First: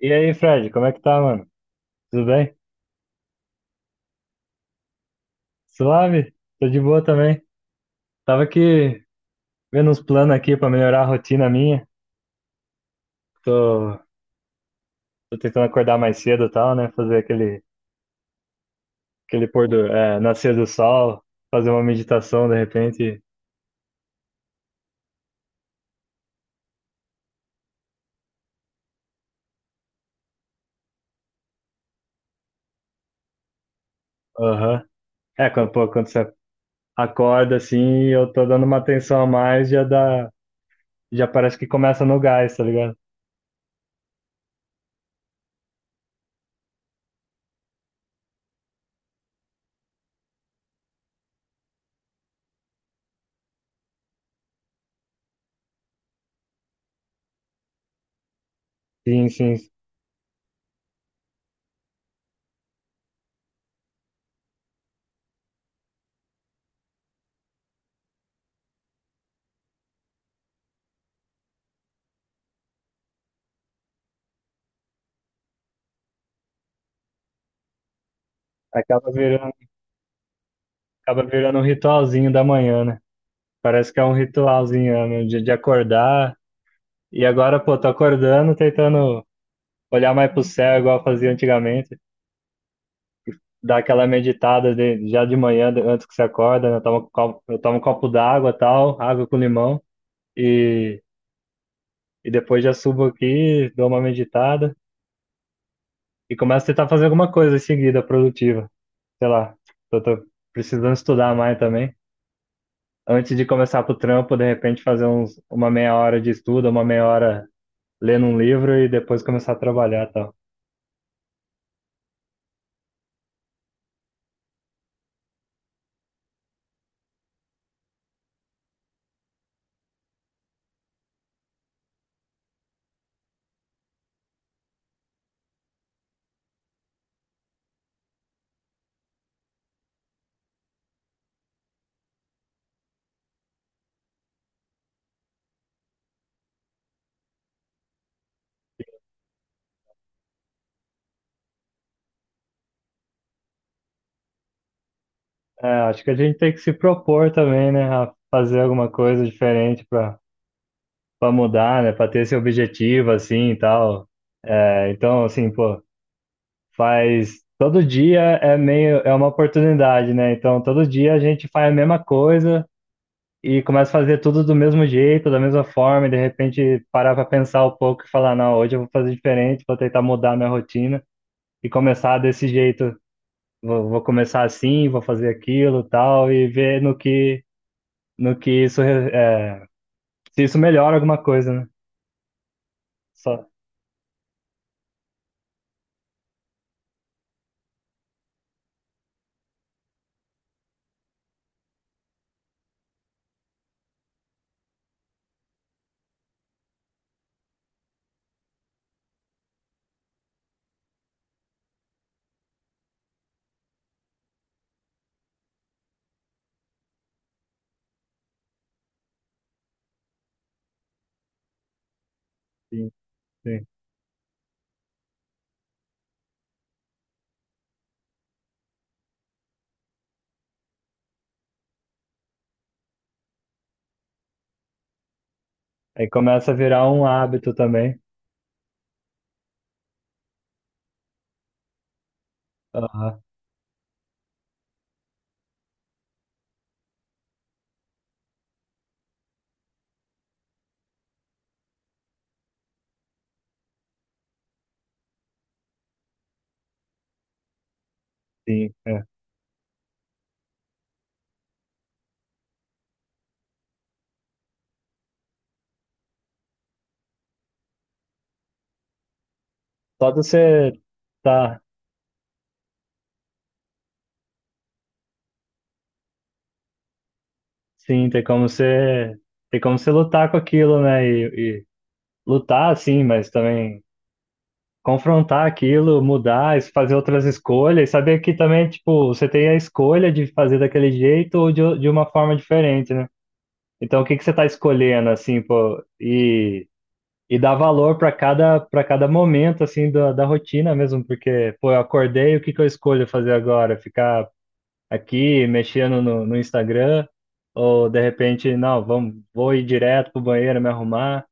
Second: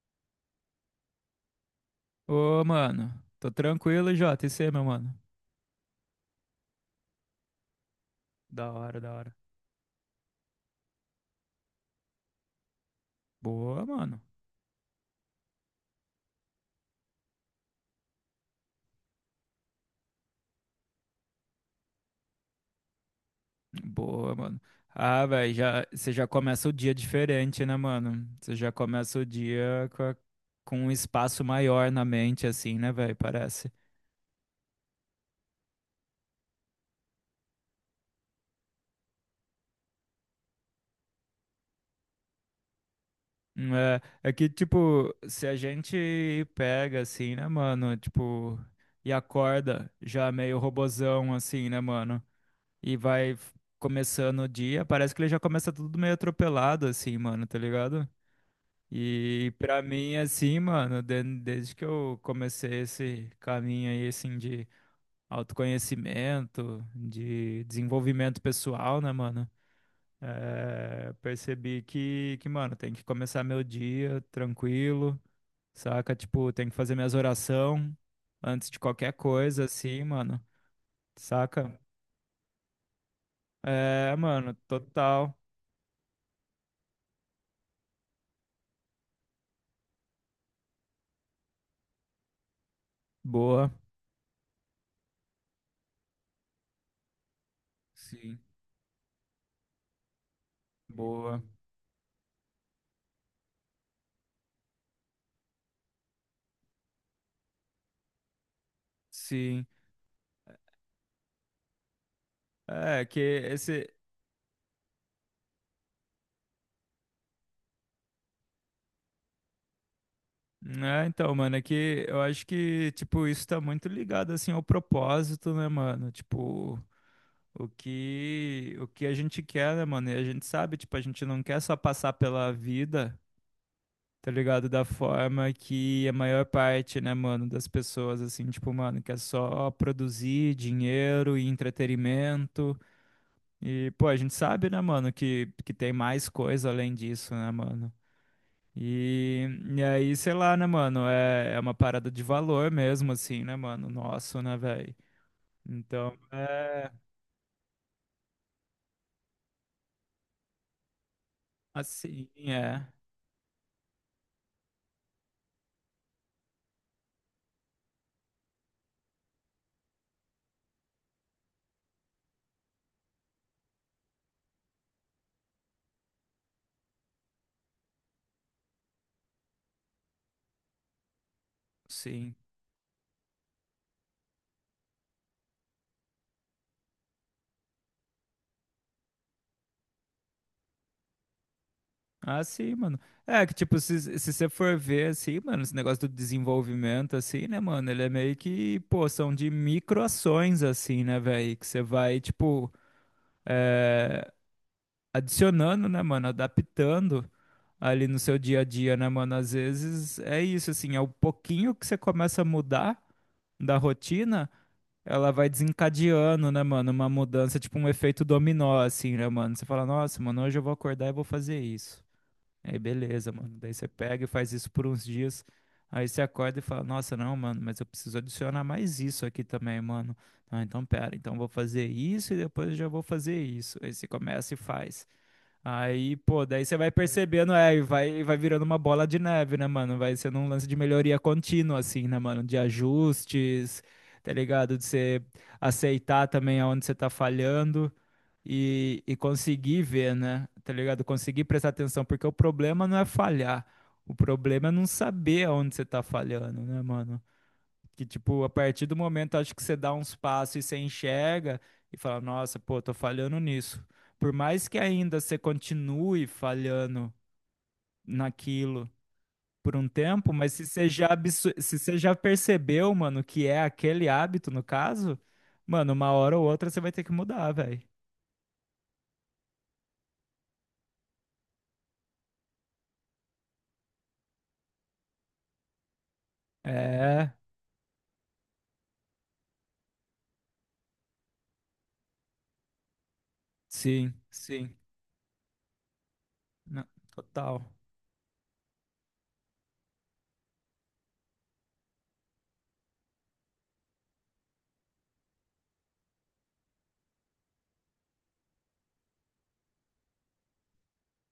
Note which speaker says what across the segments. Speaker 1: E aí, Fred, como é que tá, mano? Tudo bem?
Speaker 2: Ô, mano. Tô tranquilo, Jota. E você, meu mano?
Speaker 1: Suave? Tô de boa também. Tava
Speaker 2: Da hora,
Speaker 1: aqui
Speaker 2: da hora.
Speaker 1: vendo uns planos aqui pra melhorar a rotina minha.
Speaker 2: Boa,
Speaker 1: Tô,
Speaker 2: mano.
Speaker 1: tô tentando acordar mais cedo e tal, né? Fazer aquele nascer do sol, fazer uma meditação de repente.
Speaker 2: Boa, mano. Ah, velho, já, você já começa o dia diferente, né, mano? Você já começa o dia com um espaço maior na mente, assim, né, velho? Parece.
Speaker 1: Aham. É, quando você acorda assim, eu tô dando uma atenção a mais, já parece que começa no gás, tá ligado?
Speaker 2: É que, tipo, se a gente pega, assim, né, mano? Tipo, e acorda já meio robozão, assim, né, mano? E vai começando o dia, parece que ele já começa tudo meio atropelado, assim, mano, tá ligado?
Speaker 1: Sim,
Speaker 2: E
Speaker 1: sim.
Speaker 2: pra mim, assim, mano, desde que eu comecei esse caminho aí, assim, de autoconhecimento, de desenvolvimento pessoal, né, mano? É, percebi que, mano, tem que começar meu dia tranquilo, saca? Tipo, tem que fazer minhas orações antes de
Speaker 1: Acaba
Speaker 2: qualquer
Speaker 1: virando,
Speaker 2: coisa, assim, mano,
Speaker 1: acaba virando um
Speaker 2: saca?
Speaker 1: ritualzinho da manhã, né? Parece que é um
Speaker 2: É, mano,
Speaker 1: ritualzinho, né?
Speaker 2: total.
Speaker 1: De acordar. E agora, pô, tô acordando, tentando olhar mais pro céu, igual eu fazia antigamente.
Speaker 2: Boa.
Speaker 1: Dar aquela meditada já de manhã, antes que você acorda, né? Eu tomo um copo
Speaker 2: Sim.
Speaker 1: d'água, tal, água com limão. E,
Speaker 2: Boa.
Speaker 1: e depois já subo aqui, dou uma meditada e começo a tentar fazer alguma coisa em seguida, produtiva. Sei lá,
Speaker 2: Sim.
Speaker 1: eu tô precisando estudar mais também.
Speaker 2: É, que
Speaker 1: Antes de começar pro
Speaker 2: esse.
Speaker 1: trampo, de repente fazer uma meia hora de estudo, uma meia hora lendo um livro e depois começar a trabalhar, tal.
Speaker 2: É, então, mano, é que eu acho que, tipo, isso tá muito ligado, assim, ao propósito, né, mano? Tipo, o que a gente quer, né, mano? E a gente sabe, tipo, a gente não quer só passar pela vida, tá ligado? Da forma que a maior parte, né, mano, das pessoas, assim, tipo, mano, quer só produzir dinheiro e entretenimento. E, pô, a gente sabe, né, mano, que tem mais coisa além disso, né, mano? E, e aí, sei lá, né, mano? É, é uma parada de valor mesmo, assim, né, mano? Nosso, né, velho?
Speaker 1: É, acho que a
Speaker 2: Então,
Speaker 1: gente tem que se
Speaker 2: é.
Speaker 1: propor também, né, a fazer alguma coisa diferente para mudar, né, para ter
Speaker 2: Assim,
Speaker 1: esse
Speaker 2: é.
Speaker 1: objetivo assim e tal. É, então, assim, pô, faz todo dia é meio é uma oportunidade, né? Então, todo dia a gente faz a mesma coisa e começa a fazer tudo do mesmo jeito, da mesma forma, e de repente parar para pensar um pouco e falar, não, hoje eu vou fazer diferente, vou tentar mudar minha rotina e começar
Speaker 2: Sim.
Speaker 1: desse jeito. Vou começar assim, vou fazer aquilo, tal, e ver no que é, se isso melhora alguma coisa, né?
Speaker 2: Ah, sim, mano. É
Speaker 1: Só,
Speaker 2: que, tipo, se você for ver, assim, mano, esse negócio do desenvolvimento, assim, né, mano? Ele é meio que, pô, são de microações, assim, né, velho? Que você vai, tipo. é, adicionando, né, mano, adaptando ali no seu dia a dia, né, mano? Às vezes é isso, assim, é o pouquinho que você começa a mudar da rotina, ela vai desencadeando, né, mano, uma mudança, tipo um efeito dominó, assim, né, mano? Você fala, nossa, mano, hoje eu vou acordar e vou fazer isso. Aí,
Speaker 1: sim,
Speaker 2: beleza, mano.
Speaker 1: sim.
Speaker 2: Daí você pega e faz isso por uns dias. Aí você acorda e fala, nossa, não, mano, mas eu preciso adicionar mais isso aqui também, mano. Ah, então pera, então eu vou fazer isso e depois eu já vou fazer isso. Aí você começa e faz.
Speaker 1: Aí
Speaker 2: Aí, pô,
Speaker 1: começa a
Speaker 2: daí você
Speaker 1: virar
Speaker 2: vai
Speaker 1: um hábito
Speaker 2: percebendo, é,
Speaker 1: também.
Speaker 2: e vai virando uma bola de neve, né, mano? Vai sendo um lance de melhoria contínua, assim, né, mano? De
Speaker 1: Aham,
Speaker 2: ajustes, tá ligado? De você aceitar também aonde você tá falhando e conseguir ver, né? Tá ligado? Conseguir prestar atenção, porque o problema não é falhar. O problema é não saber aonde você tá falhando, né, mano? Que, tipo, a
Speaker 1: sim,
Speaker 2: partir do
Speaker 1: é.
Speaker 2: momento, acho que você dá uns passos e você enxerga e fala, nossa, pô, tô falhando nisso. Por mais que ainda você continue falhando naquilo por um
Speaker 1: Só de
Speaker 2: tempo, mas se
Speaker 1: você
Speaker 2: você já,
Speaker 1: tá,
Speaker 2: se você já percebeu, mano, que é aquele hábito, no caso, mano, uma hora ou outra você vai ter que mudar, velho.
Speaker 1: sim, tem como você lutar com aquilo, né? E lutar, sim, mas também confrontar aquilo, mudar, fazer outras
Speaker 2: É,
Speaker 1: escolhas, saber que também, tipo, você tem a escolha de fazer daquele jeito ou de uma forma diferente, né? Então, o
Speaker 2: sim,
Speaker 1: que que você tá
Speaker 2: sim.
Speaker 1: escolhendo, assim, pô? E
Speaker 2: Não,
Speaker 1: E dar
Speaker 2: total.
Speaker 1: valor para cada momento, assim, da rotina mesmo, porque, pô, eu acordei, o que que eu escolho fazer agora? Ficar aqui mexendo no Instagram? Ou, de repente, não, vamos, vou ir direto pro banheiro, me arrumar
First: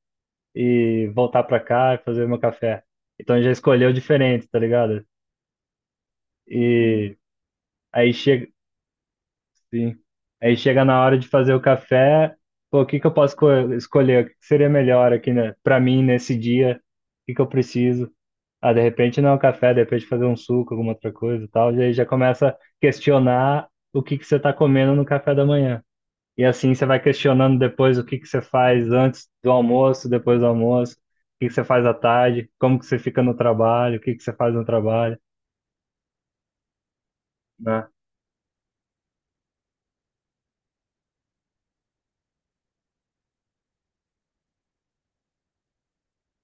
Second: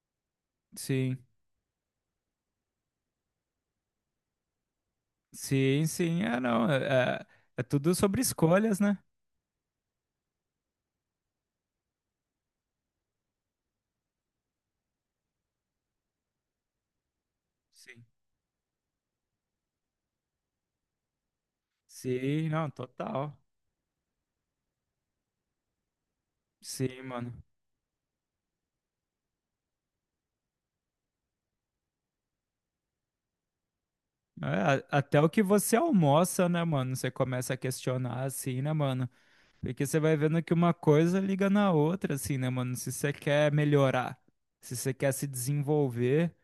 Speaker 1: e
Speaker 2: Sim,
Speaker 1: voltar para cá e fazer meu café. Então já escolheu diferente, tá ligado?
Speaker 2: sim, sim. É, não,
Speaker 1: E
Speaker 2: é tudo
Speaker 1: aí
Speaker 2: sobre
Speaker 1: chega,
Speaker 2: escolhas, né?
Speaker 1: sim. Aí chega na hora de fazer o café, pô, o que que eu posso escolher? O que que seria melhor aqui, né, para mim nesse dia? O que que eu
Speaker 2: Sim.
Speaker 1: preciso? Ah, de repente não é um café, de repente fazer um suco, alguma outra coisa e tal, e aí já
Speaker 2: Sim,
Speaker 1: começa a
Speaker 2: não, total.
Speaker 1: questionar o que que você está comendo no café da manhã. E assim você vai
Speaker 2: Sim, mano.
Speaker 1: questionando depois o que que você faz antes do almoço, depois do almoço, o que que você faz à tarde, como que você fica no trabalho, o que que você
Speaker 2: É,
Speaker 1: faz no
Speaker 2: a-
Speaker 1: trabalho,
Speaker 2: até o que você almoça, né, mano? Você começa a
Speaker 1: né?
Speaker 2: questionar assim, né, mano? Porque você vai vendo que uma coisa liga na outra, assim, né, mano? Se você quer melhorar, se você quer se desenvolver,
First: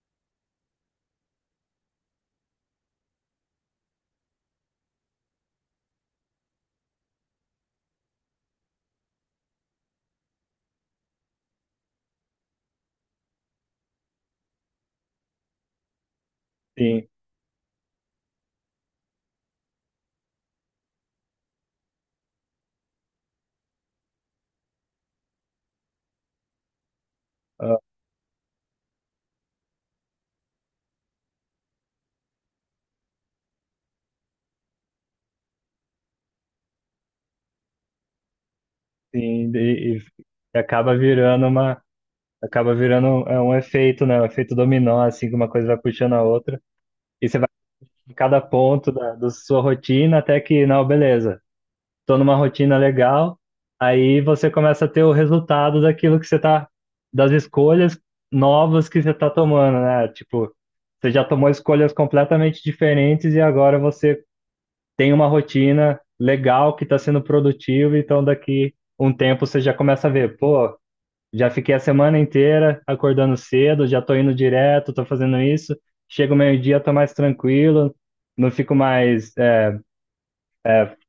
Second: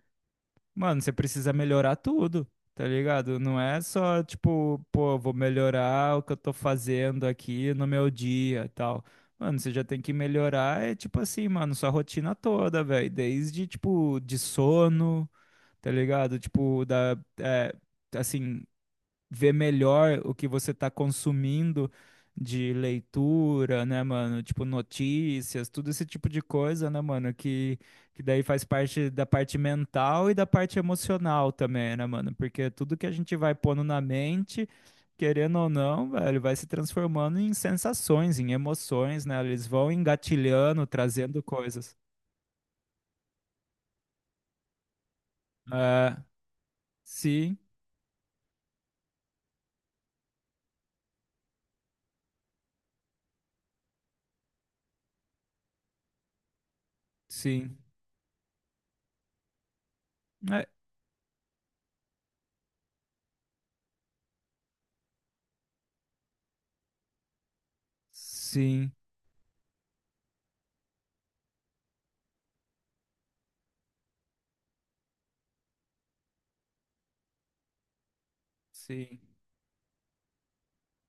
Speaker 2: mano, você precisa melhorar tudo, tá ligado? Não é só, tipo, pô, vou melhorar o que eu tô fazendo aqui no meu dia e tal. Mano, você já tem que melhorar, é tipo assim, mano, sua rotina toda, velho. Desde, tipo, de sono. Tá ligado? Tipo,
Speaker 1: Sim,
Speaker 2: da, é, assim, ver melhor o que você tá consumindo de leitura, né, mano? Tipo, notícias, tudo esse tipo de coisa, né, mano?
Speaker 1: ah,
Speaker 2: Que daí faz parte da parte mental e da parte emocional também, né, mano? Porque tudo que a gente vai pondo na mente. Querendo ou não, velho, vai se transformando em sensações, em emoções, né?
Speaker 1: sim,
Speaker 2: Eles vão
Speaker 1: e
Speaker 2: engatilhando,
Speaker 1: acaba
Speaker 2: trazendo
Speaker 1: virando uma,
Speaker 2: coisas.
Speaker 1: acaba virando um- é um efeito, né? Um efeito dominó, assim, que uma coisa vai puxando
Speaker 2: É,
Speaker 1: a outra, e você vai
Speaker 2: sim,
Speaker 1: em cada ponto da sua rotina até que, não, beleza. Tô numa rotina legal. Aí você começa a ter o resultado daquilo que você tá, das
Speaker 2: sim.
Speaker 1: escolhas novas que você tá tomando, né? Tipo,
Speaker 2: É,
Speaker 1: você já tomou escolhas completamente diferentes e agora você tem uma rotina legal que está sendo produtiva, então daqui
Speaker 2: sim.
Speaker 1: um tempo você já começa a ver, pô, já fiquei a semana inteira acordando cedo, já tô indo direto, tô fazendo isso, chega o meio-dia, tô mais tranquilo, não fico
Speaker 2: Sim.
Speaker 1: mais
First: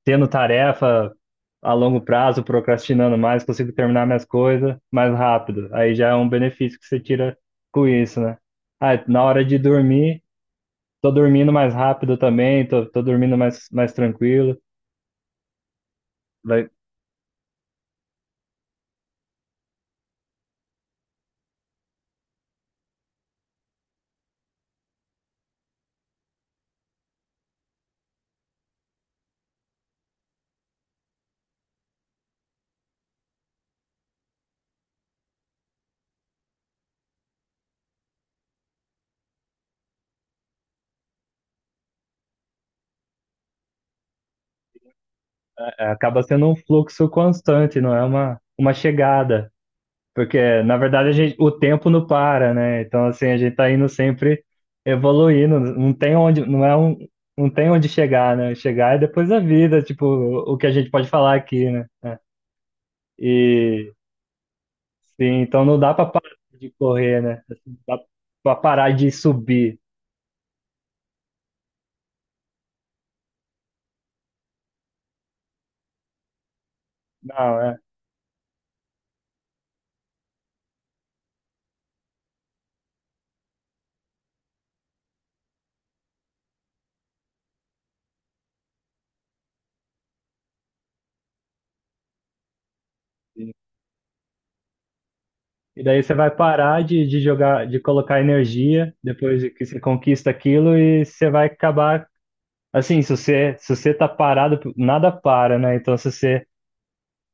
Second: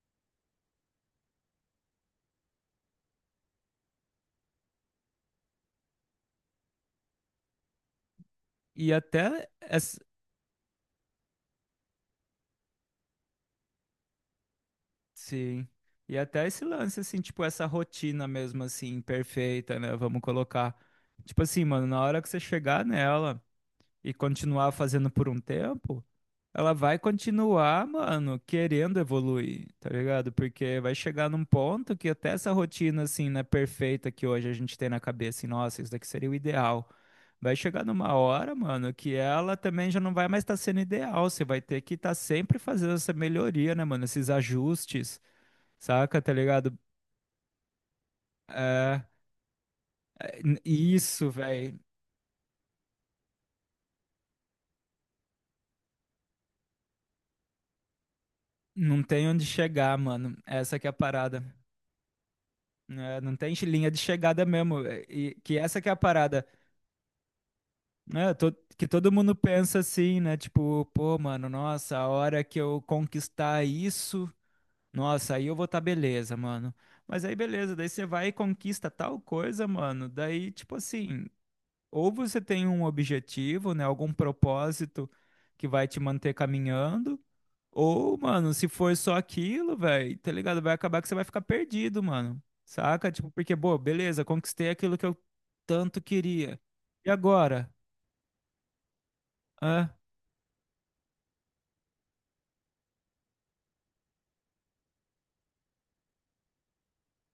Speaker 1: tendo tarefa a longo prazo, procrastinando mais, consigo terminar minhas coisas mais rápido. Aí já é um benefício que você tira com isso, né? Ah,
Speaker 2: E
Speaker 1: na hora
Speaker 2: até
Speaker 1: de
Speaker 2: essa,
Speaker 1: dormir, tô dormindo mais rápido também, tô dormindo mais tranquilo.
Speaker 2: sim. E até esse
Speaker 1: Vai,
Speaker 2: lance assim, tipo essa rotina mesmo assim, perfeita, né? Vamos colocar. Tipo assim, mano, na hora que você chegar nela, e continuar fazendo por um tempo, ela vai continuar, mano, querendo evoluir, tá ligado? Porque vai chegar num ponto que até essa rotina, assim, né, perfeita que hoje a gente tem na cabeça, assim, nossa, isso daqui seria o ideal. Vai chegar numa hora, mano, que ela também já não vai mais estar sendo ideal. Você vai ter que estar sempre fazendo essa melhoria, né, mano? Esses ajustes,
Speaker 1: é,
Speaker 2: saca?
Speaker 1: acaba
Speaker 2: Tá
Speaker 1: sendo um
Speaker 2: ligado?
Speaker 1: fluxo constante, não é uma
Speaker 2: É,
Speaker 1: chegada.
Speaker 2: é,
Speaker 1: Porque, na verdade, a
Speaker 2: isso,
Speaker 1: gente, o
Speaker 2: velho.
Speaker 1: tempo não para, né? Então, assim, a gente tá indo sempre evoluindo, não tem onde chegar, né? Chegar é
Speaker 2: Não tem
Speaker 1: depois da
Speaker 2: onde
Speaker 1: vida,
Speaker 2: chegar,
Speaker 1: tipo,
Speaker 2: mano.
Speaker 1: o que a
Speaker 2: Essa que
Speaker 1: gente
Speaker 2: é a
Speaker 1: pode falar
Speaker 2: parada.
Speaker 1: aqui, né?
Speaker 2: Né, não tem linha
Speaker 1: E,
Speaker 2: de chegada mesmo. E
Speaker 1: sim,
Speaker 2: que
Speaker 1: então não
Speaker 2: essa que é
Speaker 1: dá
Speaker 2: a
Speaker 1: pra parar
Speaker 2: parada,
Speaker 1: de correr, né? Assim, não dá
Speaker 2: né?
Speaker 1: pra
Speaker 2: Que
Speaker 1: parar de
Speaker 2: todo mundo
Speaker 1: subir.
Speaker 2: pensa assim, né? Tipo, pô, mano, nossa, a hora que eu conquistar isso, nossa, aí eu vou tá beleza, mano. Mas aí
Speaker 1: Não,
Speaker 2: beleza,
Speaker 1: é.
Speaker 2: daí você vai e conquista tal coisa, mano. Daí, tipo assim, ou você tem um objetivo, né? Algum propósito que vai te manter caminhando, ou, mano, se for só aquilo, velho, tá ligado? Vai acabar que você vai ficar perdido, mano. Saca? Tipo,
Speaker 1: Sim.
Speaker 2: porque, pô, beleza, conquistei aquilo que eu
Speaker 1: E
Speaker 2: tanto
Speaker 1: daí você vai
Speaker 2: queria.
Speaker 1: parar de,
Speaker 2: E
Speaker 1: de jogar,
Speaker 2: agora?
Speaker 1: de colocar energia depois que você
Speaker 2: Hã?
Speaker 1: conquista aquilo e você vai acabar, assim, se você tá parado, nada para, né? Então, se você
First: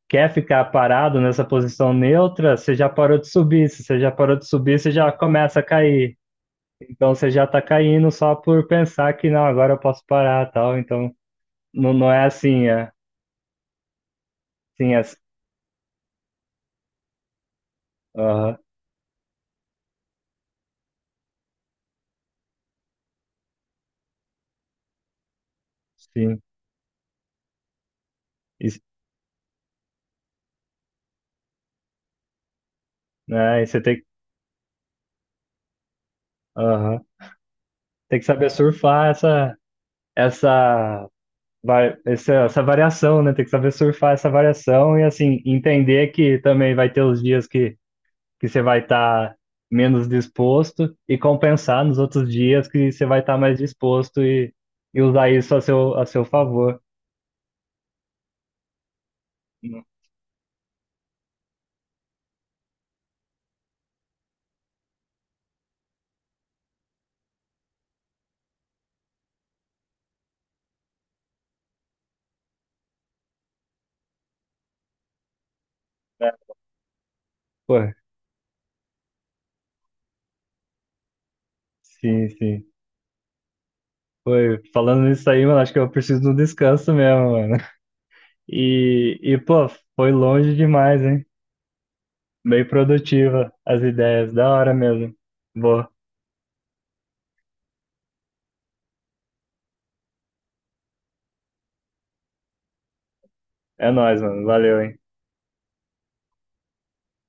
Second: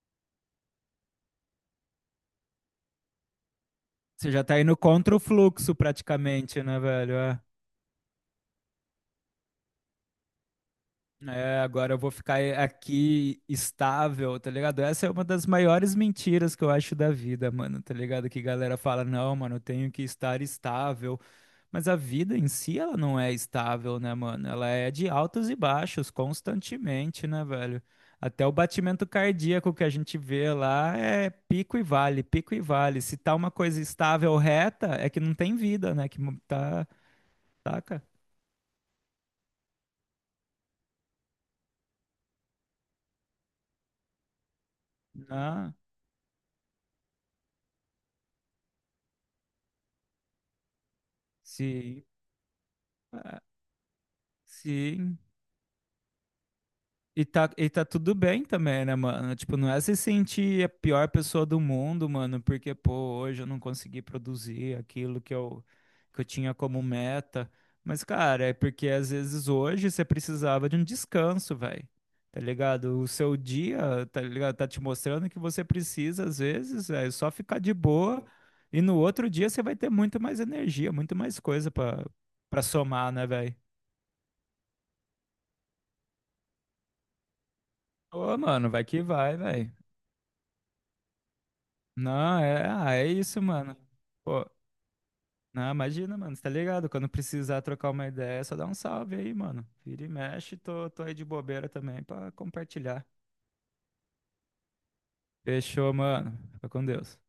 Speaker 1: quer ficar parado nessa posição neutra, você já parou de subir. Se você já
Speaker 2: Você
Speaker 1: parou
Speaker 2: já
Speaker 1: de
Speaker 2: tá indo
Speaker 1: subir, você já
Speaker 2: contra o
Speaker 1: começa a
Speaker 2: fluxo
Speaker 1: cair.
Speaker 2: praticamente, né, velho?
Speaker 1: Então você
Speaker 2: É.
Speaker 1: já está caindo só por pensar que não, agora eu posso parar, tal. Então
Speaker 2: É,
Speaker 1: não,
Speaker 2: agora eu
Speaker 1: não
Speaker 2: vou
Speaker 1: é
Speaker 2: ficar
Speaker 1: assim, é.
Speaker 2: aqui estável, tá ligado?
Speaker 1: Sim, é.
Speaker 2: Essa é uma das maiores mentiras que eu acho da vida, mano, tá ligado? Que
Speaker 1: Aham,
Speaker 2: galera fala, não, mano, eu tenho que estar estável. Mas a vida em si, ela não é estável, né, mano? Ela é de altos e baixos,
Speaker 1: sim.
Speaker 2: constantemente, né, velho? Até o
Speaker 1: Isso,
Speaker 2: batimento cardíaco que a gente vê lá é pico e vale, pico e vale. Se tá uma
Speaker 1: né? E você
Speaker 2: coisa
Speaker 1: tem,
Speaker 2: estável, reta, é que não tem vida, né? Que tá,
Speaker 1: aham.
Speaker 2: taca.
Speaker 1: Tem que saber surfar essa essa vai- essa essa variação, né? Tem que saber surfar essa variação e assim
Speaker 2: Ah,
Speaker 1: entender que também vai ter os dias que você vai estar menos disposto e compensar nos
Speaker 2: sim,
Speaker 1: outros dias que você vai estar mais disposto e
Speaker 2: sim.
Speaker 1: usar isso a seu favor,
Speaker 2: E tá tudo bem também, né, mano? Tipo, não é se sentir a pior pessoa do mundo, mano, porque, pô, hoje eu não consegui produzir aquilo que eu tinha como meta. Mas, cara, é porque às vezes hoje você precisava de um descanso, velho. Tá ligado? O seu dia, tá ligado? Tá te mostrando que você precisa,
Speaker 1: né?
Speaker 2: às vezes, é só ficar de
Speaker 1: Pô,
Speaker 2: boa. E no outro dia você vai ter muito mais energia, muito mais coisa pra,
Speaker 1: sim,
Speaker 2: pra
Speaker 1: sim.
Speaker 2: somar, né, velho?
Speaker 1: Falando nisso aí, mano, acho que eu preciso de um descanso mesmo, mano.
Speaker 2: Ô, mano, vai que
Speaker 1: E,
Speaker 2: vai,
Speaker 1: e, pô,
Speaker 2: velho.
Speaker 1: foi longe demais, hein?
Speaker 2: Não,
Speaker 1: Bem
Speaker 2: é, ah, é isso,
Speaker 1: produtiva
Speaker 2: mano.
Speaker 1: as ideias, da
Speaker 2: Pô,
Speaker 1: hora mesmo.
Speaker 2: não,
Speaker 1: Boa.
Speaker 2: imagina, mano, você tá ligado? Quando precisar trocar uma ideia, é só dá um salve aí, mano. Vira e mexe, tô aí de bobeira também pra compartilhar.
Speaker 1: É nóis, mano. Valeu, hein?
Speaker 2: Fechou, mano. Fica com Deus.